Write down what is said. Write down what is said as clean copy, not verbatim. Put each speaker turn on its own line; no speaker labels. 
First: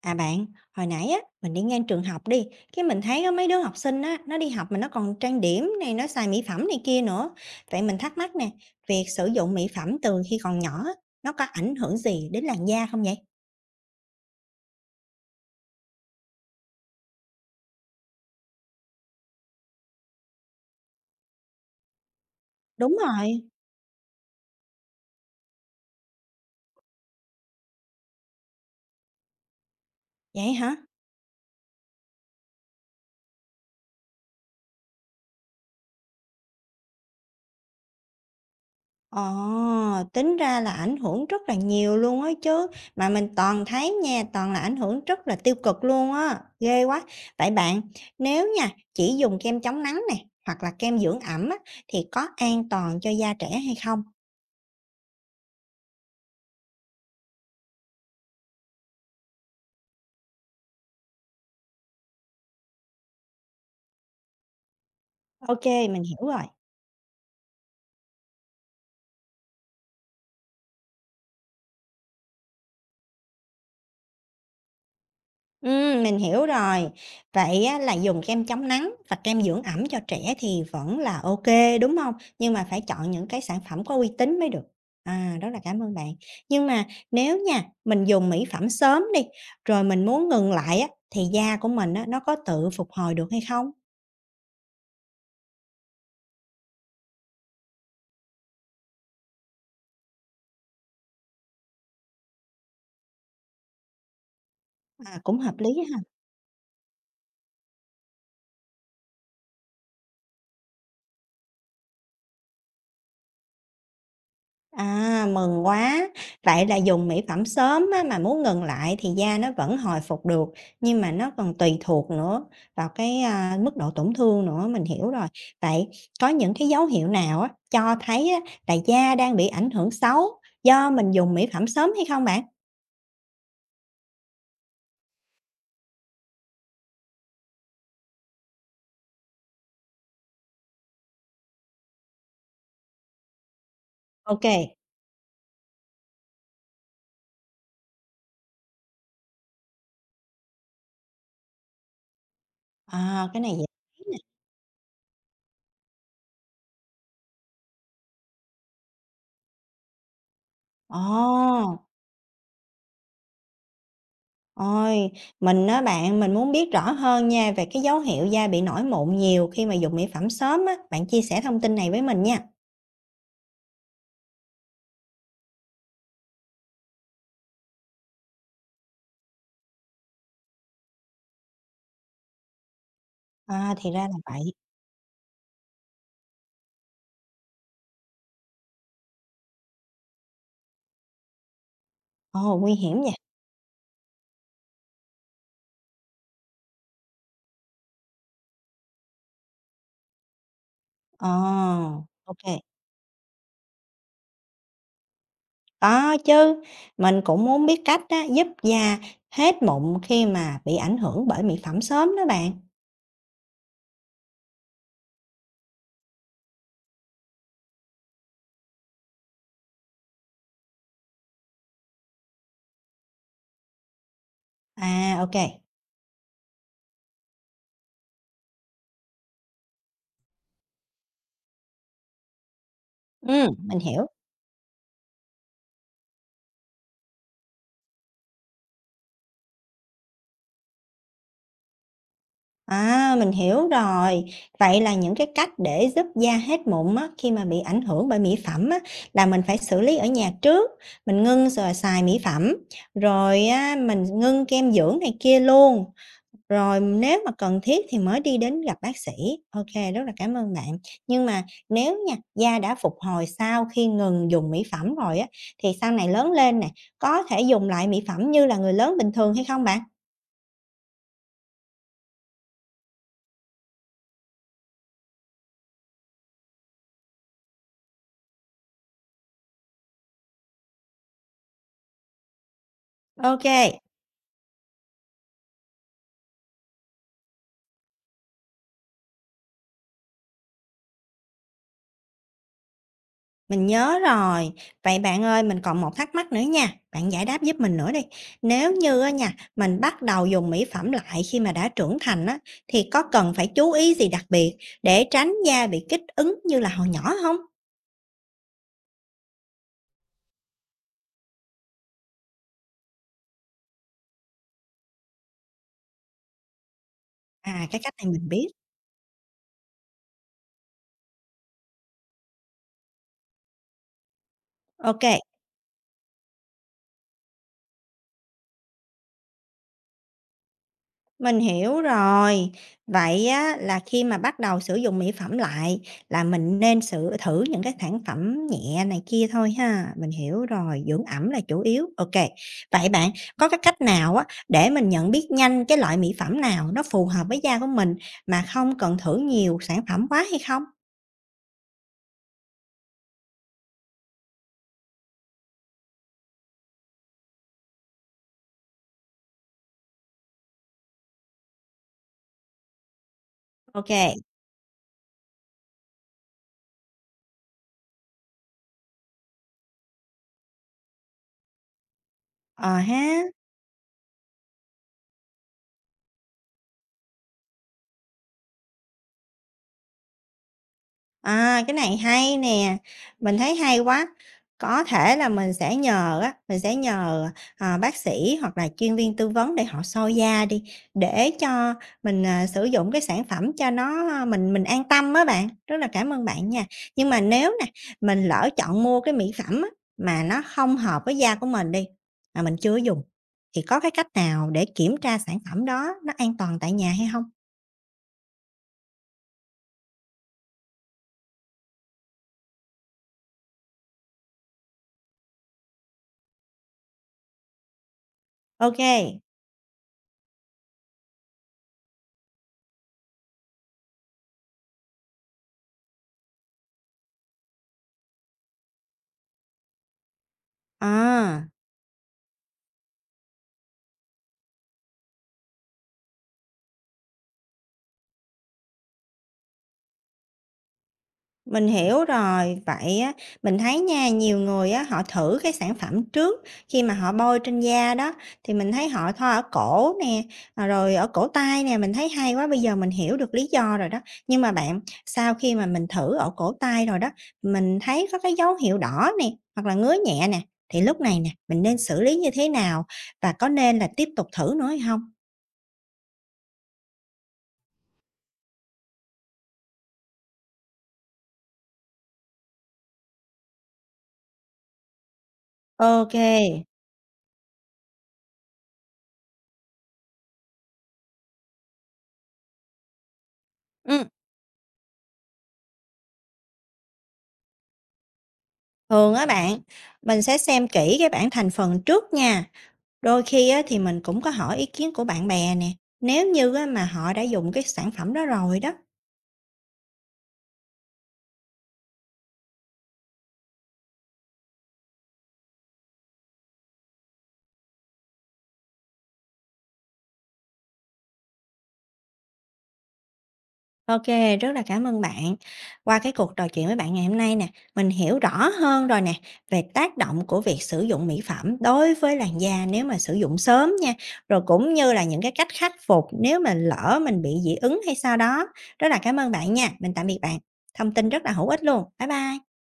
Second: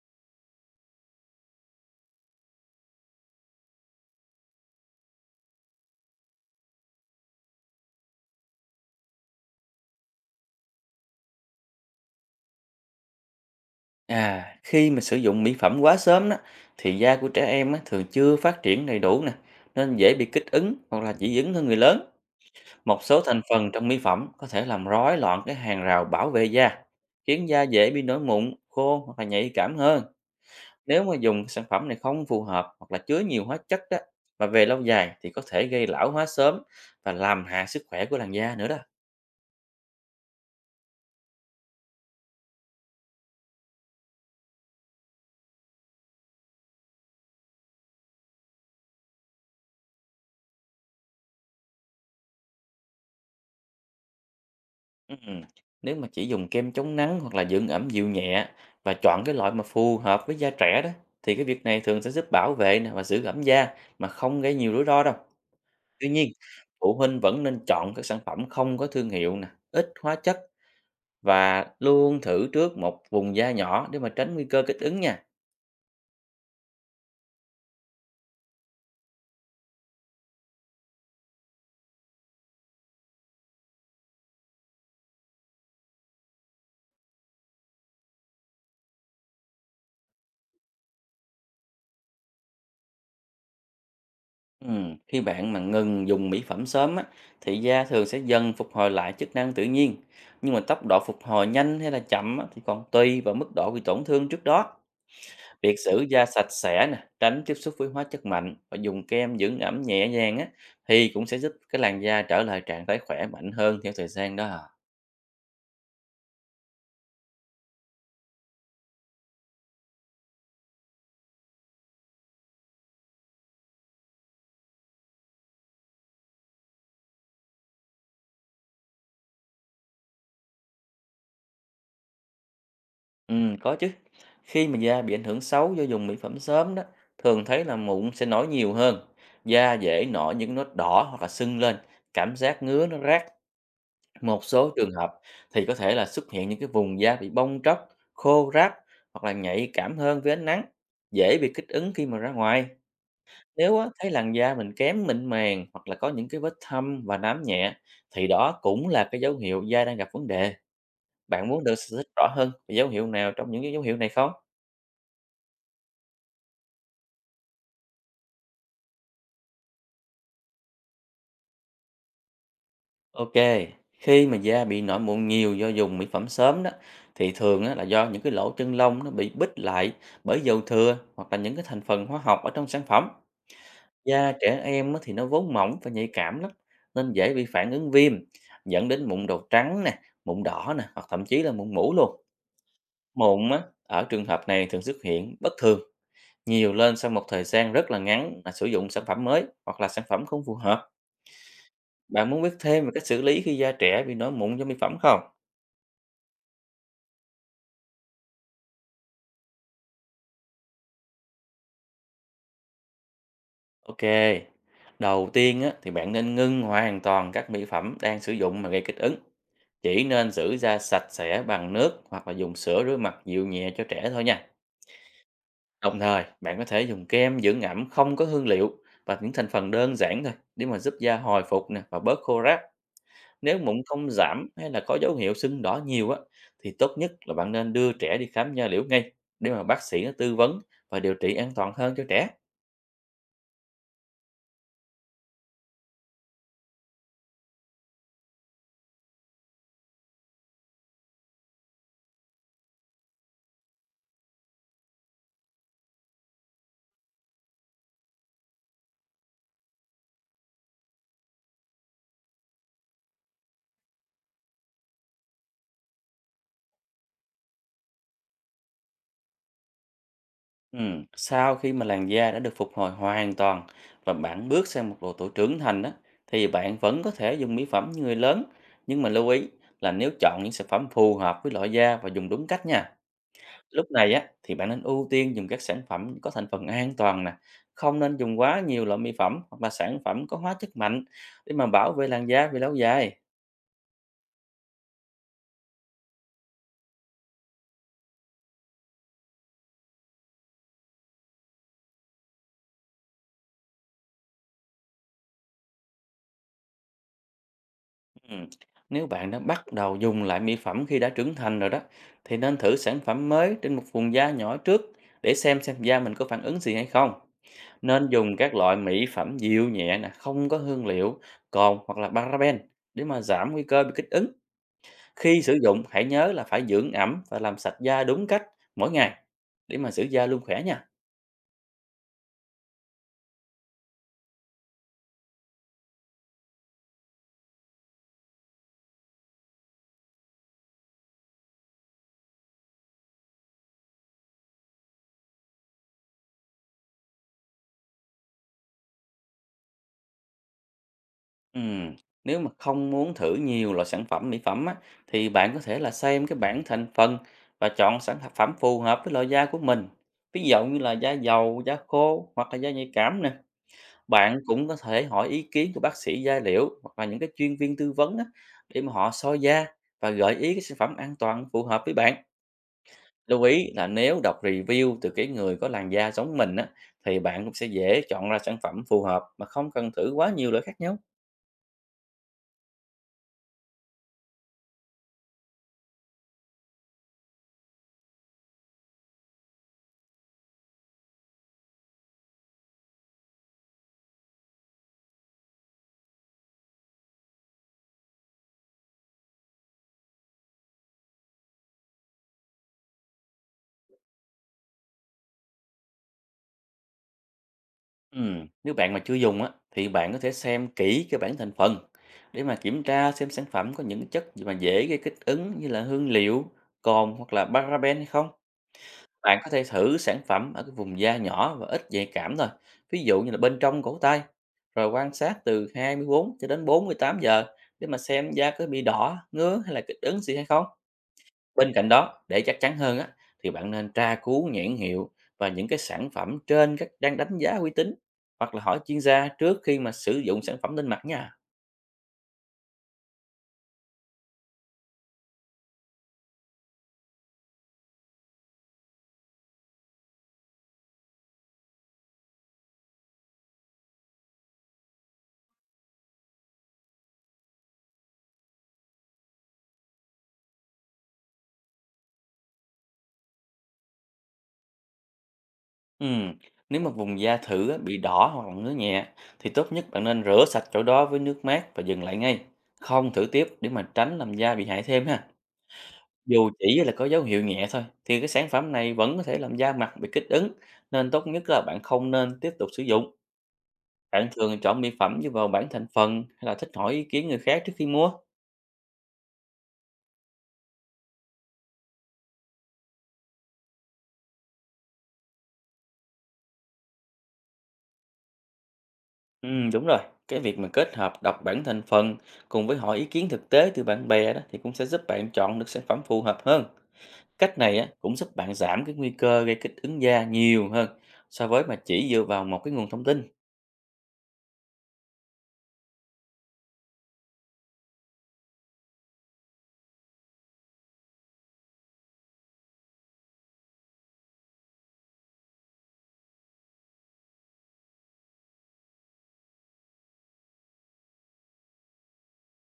À bạn, hồi nãy á, mình đi ngang trường học đi, cái mình thấy có mấy đứa học sinh á, nó đi học mà nó còn trang điểm này, nó xài mỹ phẩm này kia nữa. Vậy mình thắc mắc nè, việc sử dụng mỹ phẩm từ khi còn nhỏ, á, nó có ảnh hưởng gì đến làn da không vậy?
À, khi mà sử dụng mỹ phẩm quá sớm đó, thì da của trẻ em á, thường chưa phát triển đầy đủ nè, nên dễ bị kích ứng hoặc là dị ứng hơn người lớn.
Đúng
Một số thành
rồi,
phần trong mỹ phẩm có thể làm rối loạn cái hàng rào bảo vệ da, khiến da dễ bị nổi mụn, khô hoặc là nhạy cảm hơn.
vậy hả?
Nếu mà dùng cái sản phẩm này không phù hợp hoặc là chứa nhiều hóa chất đó, và về lâu dài thì có thể gây lão hóa sớm và làm hại sức khỏe của làn da nữa đó.
Ờ, tính ra là ảnh hưởng rất là nhiều luôn á chứ, mà mình toàn thấy nha, toàn là ảnh hưởng rất là tiêu cực luôn á, ghê quá. Vậy bạn, nếu nha, chỉ dùng kem chống nắng nè, hoặc là kem dưỡng ẩm á, thì có an toàn cho da trẻ hay không?
Ừm, Nếu mà chỉ dùng kem chống nắng hoặc là dưỡng ẩm dịu nhẹ và chọn cái loại mà phù hợp với da trẻ đó thì cái việc này thường sẽ giúp bảo vệ nè và giữ ẩm da mà không gây nhiều rủi ro đâu.
OK, mình
Tuy
hiểu
nhiên,
rồi.
phụ huynh vẫn nên chọn các sản phẩm không có thương hiệu nè, ít hóa chất và luôn thử trước một vùng da nhỏ để mà tránh nguy cơ kích ứng nha.
Mình hiểu rồi. Vậy á, là dùng kem chống nắng và kem dưỡng ẩm cho trẻ thì vẫn là ok đúng không? Nhưng mà phải chọn những cái sản phẩm có uy tín mới được. À, rất là cảm ơn bạn. Nhưng mà nếu nha, mình dùng mỹ phẩm sớm đi, rồi mình muốn ngừng lại á, thì da của mình á, nó có tự phục hồi được hay không?
Khi bạn mà ngừng dùng mỹ phẩm sớm á, thì da thường sẽ dần phục hồi lại chức năng tự nhiên. Nhưng mà tốc độ phục hồi nhanh hay là chậm á, thì còn tùy vào mức độ bị tổn thương trước đó.
À, cũng hợp lý.
Việc giữ da sạch sẽ nè, tránh tiếp xúc với hóa chất mạnh và dùng kem dưỡng ẩm nhẹ nhàng á, thì cũng sẽ giúp cái làn da trở lại trạng thái khỏe mạnh hơn theo thời gian đó. À.
À, mừng quá! Vậy là dùng mỹ phẩm sớm á, mà muốn ngừng lại thì da nó vẫn hồi phục được, nhưng mà nó còn tùy thuộc nữa vào cái, a, mức độ tổn thương nữa, mình hiểu rồi. Vậy có những cái dấu hiệu nào á, cho thấy á, là da đang bị ảnh hưởng xấu do mình dùng mỹ phẩm sớm hay không bạn?
Ừ, có chứ. Khi mà da bị ảnh hưởng xấu do dùng mỹ phẩm sớm đó, thường thấy là mụn sẽ nổi nhiều hơn, da dễ nổi những nốt đỏ hoặc là sưng lên, cảm giác ngứa nó rát. Một
OK.
số trường hợp thì có thể là xuất hiện những cái vùng da bị bong tróc, khô ráp hoặc là nhạy cảm hơn với ánh nắng, dễ bị kích ứng khi mà ra ngoài.
À, cái này dễ
Nếu á,
thấy
thấy
nè.
làn da mình kém mịn màng hoặc là có những cái vết thâm và nám nhẹ thì đó cũng là cái dấu hiệu da đang gặp vấn đề.
Ồ,
Bạn muốn được giải thích rõ hơn về dấu hiệu nào trong những cái dấu hiệu này không?
ôi, mình á bạn, mình muốn biết rõ hơn nha về cái dấu hiệu da bị nổi mụn nhiều khi mà dùng mỹ phẩm sớm á, bạn chia sẻ thông tin này với mình nha.
Ok, khi mà da bị nổi mụn nhiều do dùng mỹ phẩm sớm đó thì thường á, là do những cái lỗ chân lông nó bị bít lại bởi dầu thừa hoặc là những cái thành phần hóa học ở trong sản phẩm.
À, thì ra là
Da
vậy.
trẻ em á, thì nó vốn mỏng và nhạy cảm lắm, nên dễ bị phản ứng viêm, dẫn đến mụn đầu trắng nè, mụn đỏ nè, hoặc thậm chí là mụn mủ luôn.
Ồ, nguy hiểm nha.
Mụn á, ở trường hợp này thường xuất hiện bất thường, nhiều lên sau một thời gian rất là ngắn là sử dụng sản phẩm mới hoặc là sản phẩm không phù hợp.
Ờ,
Bạn
OK.
muốn biết thêm về cách xử lý khi da trẻ bị nổi mụn do mỹ phẩm không?
Có chứ, mình cũng muốn biết cách á, giúp da hết mụn khi mà bị ảnh hưởng bởi mỹ phẩm sớm đó bạn.
Ok, đầu tiên á, thì bạn nên ngưng hoàn toàn các mỹ phẩm đang sử dụng mà gây kích ứng. Chỉ nên giữ da sạch sẽ bằng nước hoặc là dùng sữa rửa mặt dịu nhẹ cho trẻ thôi nha.
À, ok kê.
Đồng thời, bạn có thể dùng kem dưỡng ẩm không có hương liệu và những thành phần đơn giản thôi, để mà giúp da hồi phục nè và bớt khô ráp. Nếu mụn
Mình hiểu.
không giảm hay là có dấu hiệu sưng đỏ nhiều á, thì tốt nhất là bạn nên đưa trẻ đi khám nha liễu ngay, để mà bác sĩ nó tư vấn và điều trị an toàn hơn cho trẻ.
À, mình hiểu rồi. Vậy là những cái cách để giúp da hết mụn á, khi mà bị ảnh hưởng bởi mỹ phẩm á, là mình phải xử lý ở nhà trước, mình ngưng rồi xài mỹ phẩm, rồi á, mình ngưng kem dưỡng này kia luôn. Rồi nếu mà cần thiết thì mới đi đến gặp bác sĩ. OK, rất là cảm ơn bạn. Nhưng mà nếu nha, da đã phục hồi sau khi ngừng dùng mỹ phẩm rồi á, thì sau này lớn lên nè, có thể dùng lại mỹ phẩm như là người lớn bình thường hay không bạn?
Ừ. Sau khi mà làn da đã được phục hồi hoàn toàn và bạn bước sang một độ tuổi trưởng thành á, thì bạn vẫn có thể dùng mỹ phẩm như người lớn. Nhưng mà lưu ý là nếu chọn những sản phẩm phù hợp với loại da và dùng đúng cách nha.
OK.
Lúc này á, thì bạn nên ưu tiên dùng các sản phẩm có thành phần an toàn nè, không nên dùng quá nhiều loại mỹ phẩm hoặc là sản phẩm có hóa chất mạnh, để mà bảo vệ làn da về lâu dài.
Mình nhớ rồi. Vậy bạn ơi, mình còn một thắc mắc nữa nha, bạn giải đáp giúp mình nữa đi. Nếu như á nha, mình bắt đầu dùng mỹ phẩm lại khi mà đã trưởng thành á, thì có cần phải chú ý gì đặc biệt để tránh da bị kích ứng như là hồi nhỏ không?
Ừ. Nếu bạn đã bắt đầu dùng lại mỹ phẩm khi đã trưởng thành rồi đó, thì nên thử sản phẩm mới trên một vùng da nhỏ trước, để xem da mình có phản ứng gì hay không.
À, cái cách
Nên
này mình
dùng
biết.
các loại mỹ phẩm dịu nhẹ nè, không có hương liệu, cồn hoặc là paraben, để mà giảm nguy cơ bị kích ứng.
OK.
Khi sử dụng, hãy nhớ là phải dưỡng ẩm và làm sạch da đúng cách mỗi ngày để mà giữ da luôn khỏe nha.
Mình hiểu rồi. Vậy á, là khi mà bắt đầu sử dụng mỹ phẩm lại là mình nên sử thử những cái sản phẩm nhẹ này kia thôi ha. Mình hiểu rồi, dưỡng ẩm là chủ yếu. OK. Vậy bạn có cái cách nào á, để mình nhận biết nhanh cái loại mỹ phẩm nào nó phù hợp với da của mình mà không cần thử nhiều sản phẩm quá hay không?
Ừm, Nếu mà không muốn thử nhiều loại sản phẩm mỹ phẩm á, thì bạn có thể là xem cái bảng thành phần và chọn sản phẩm phù hợp với loại da của mình. Ví dụ như là da dầu, da khô hoặc là da nhạy cảm nè.
OK.
Bạn cũng có thể hỏi ý kiến của bác sĩ da liễu hoặc là những cái chuyên viên tư vấn á, để mà họ soi da và gợi ý cái sản phẩm an toàn phù hợp với bạn.
Ờ ha.
Lưu ý là nếu đọc review từ cái người có làn da giống mình á, thì bạn cũng sẽ dễ chọn ra sản phẩm phù hợp mà không cần thử quá nhiều loại khác nhau.
À, cái này hay nè, mình thấy hay quá. Có thể là mình sẽ nhờ á, mình sẽ nhờ, ờ, bác sĩ hoặc là chuyên viên tư vấn để họ soi da đi, để cho mình, à, sử dụng cái sản phẩm cho nó, a, mình an tâm á bạn. Rất là cảm ơn bạn nha. Nhưng mà nếu nè, mình lỡ chọn mua cái mỹ phẩm á, mà nó không hợp với da của mình đi, mà mình chưa dùng, thì có cái cách nào để kiểm tra sản phẩm đó nó an toàn tại nhà hay không?
Nếu bạn mà chưa dùng á, thì bạn có thể xem kỹ cái bảng thành phần để mà kiểm tra xem sản phẩm có những chất gì mà dễ gây kích ứng, như là hương liệu, cồn hoặc là paraben hay không.
OK.
Bạn có thể thử sản phẩm ở cái vùng da nhỏ và ít nhạy cảm thôi, ví dụ như là bên trong cổ tay, rồi quan sát từ 24 cho đến 48 giờ để mà xem da có bị đỏ, ngứa hay là kích ứng gì hay không.
À.
Bên cạnh đó, để chắc chắn hơn á, thì bạn nên tra cứu nhãn hiệu và những cái sản phẩm trên các trang đánh giá uy tín, hoặc là hỏi chuyên gia trước khi mà sử dụng sản phẩm lên mặt nha.
Mình hiểu rồi, vậy á, mình thấy nha, nhiều người á, họ thử cái sản phẩm trước khi mà họ bôi trên da đó, thì mình thấy họ thoa ở cổ nè, à, rồi ở cổ tay nè, mình thấy hay quá, bây giờ mình hiểu được lý do rồi đó. Nhưng mà bạn, sau khi mà mình thử ở cổ tay rồi đó, mình thấy có cái dấu hiệu đỏ nè, hoặc là ngứa nhẹ nè, thì lúc này nè, mình nên xử lý như thế nào và có nên là tiếp tục thử nữa hay không?
Ừm, nếu mà vùng da thử á, bị đỏ hoặc là ngứa nhẹ thì tốt nhất bạn nên rửa sạch chỗ đó với nước mát và dừng lại ngay. Không thử tiếp để mà tránh làm da bị hại thêm ha. Dù
OK.
chỉ là có dấu hiệu nhẹ thôi thì cái sản phẩm này vẫn có thể làm da mặt bị kích ứng, nên tốt nhất là bạn không nên tiếp tục sử dụng.
Ừm,
Bạn thường chọn mỹ phẩm dựa vào bảng thành phần hay là thích hỏi ý kiến người khác trước khi mua?
thường á bạn, mình sẽ xem kỹ cái bảng thành phần trước nha. Đôi khi á, thì mình cũng có hỏi ý kiến của bạn bè nè, nếu như á, mà họ đã dùng cái sản phẩm đó rồi đó.
Ừ, đúng rồi. Cái việc mà kết hợp đọc bảng thành phần cùng với hỏi ý kiến thực tế từ bạn bè đó thì cũng sẽ giúp bạn chọn được sản phẩm phù hợp hơn. Cách này á, cũng giúp bạn giảm cái nguy cơ gây kích ứng da nhiều hơn so với mà chỉ dựa vào một cái nguồn thông tin.
OK, rất là cảm ơn bạn. Qua cái cuộc trò chuyện với bạn ngày hôm nay nè, mình hiểu rõ hơn rồi nè về tác động của việc sử dụng mỹ phẩm đối với làn da nếu mà sử dụng sớm nha, rồi cũng như là những cái cách khắc phục nếu mà lỡ mình bị dị ứng hay sao đó. Rất là cảm ơn bạn nha. Mình tạm biệt bạn. Thông tin rất là hữu ích luôn. Bye bye.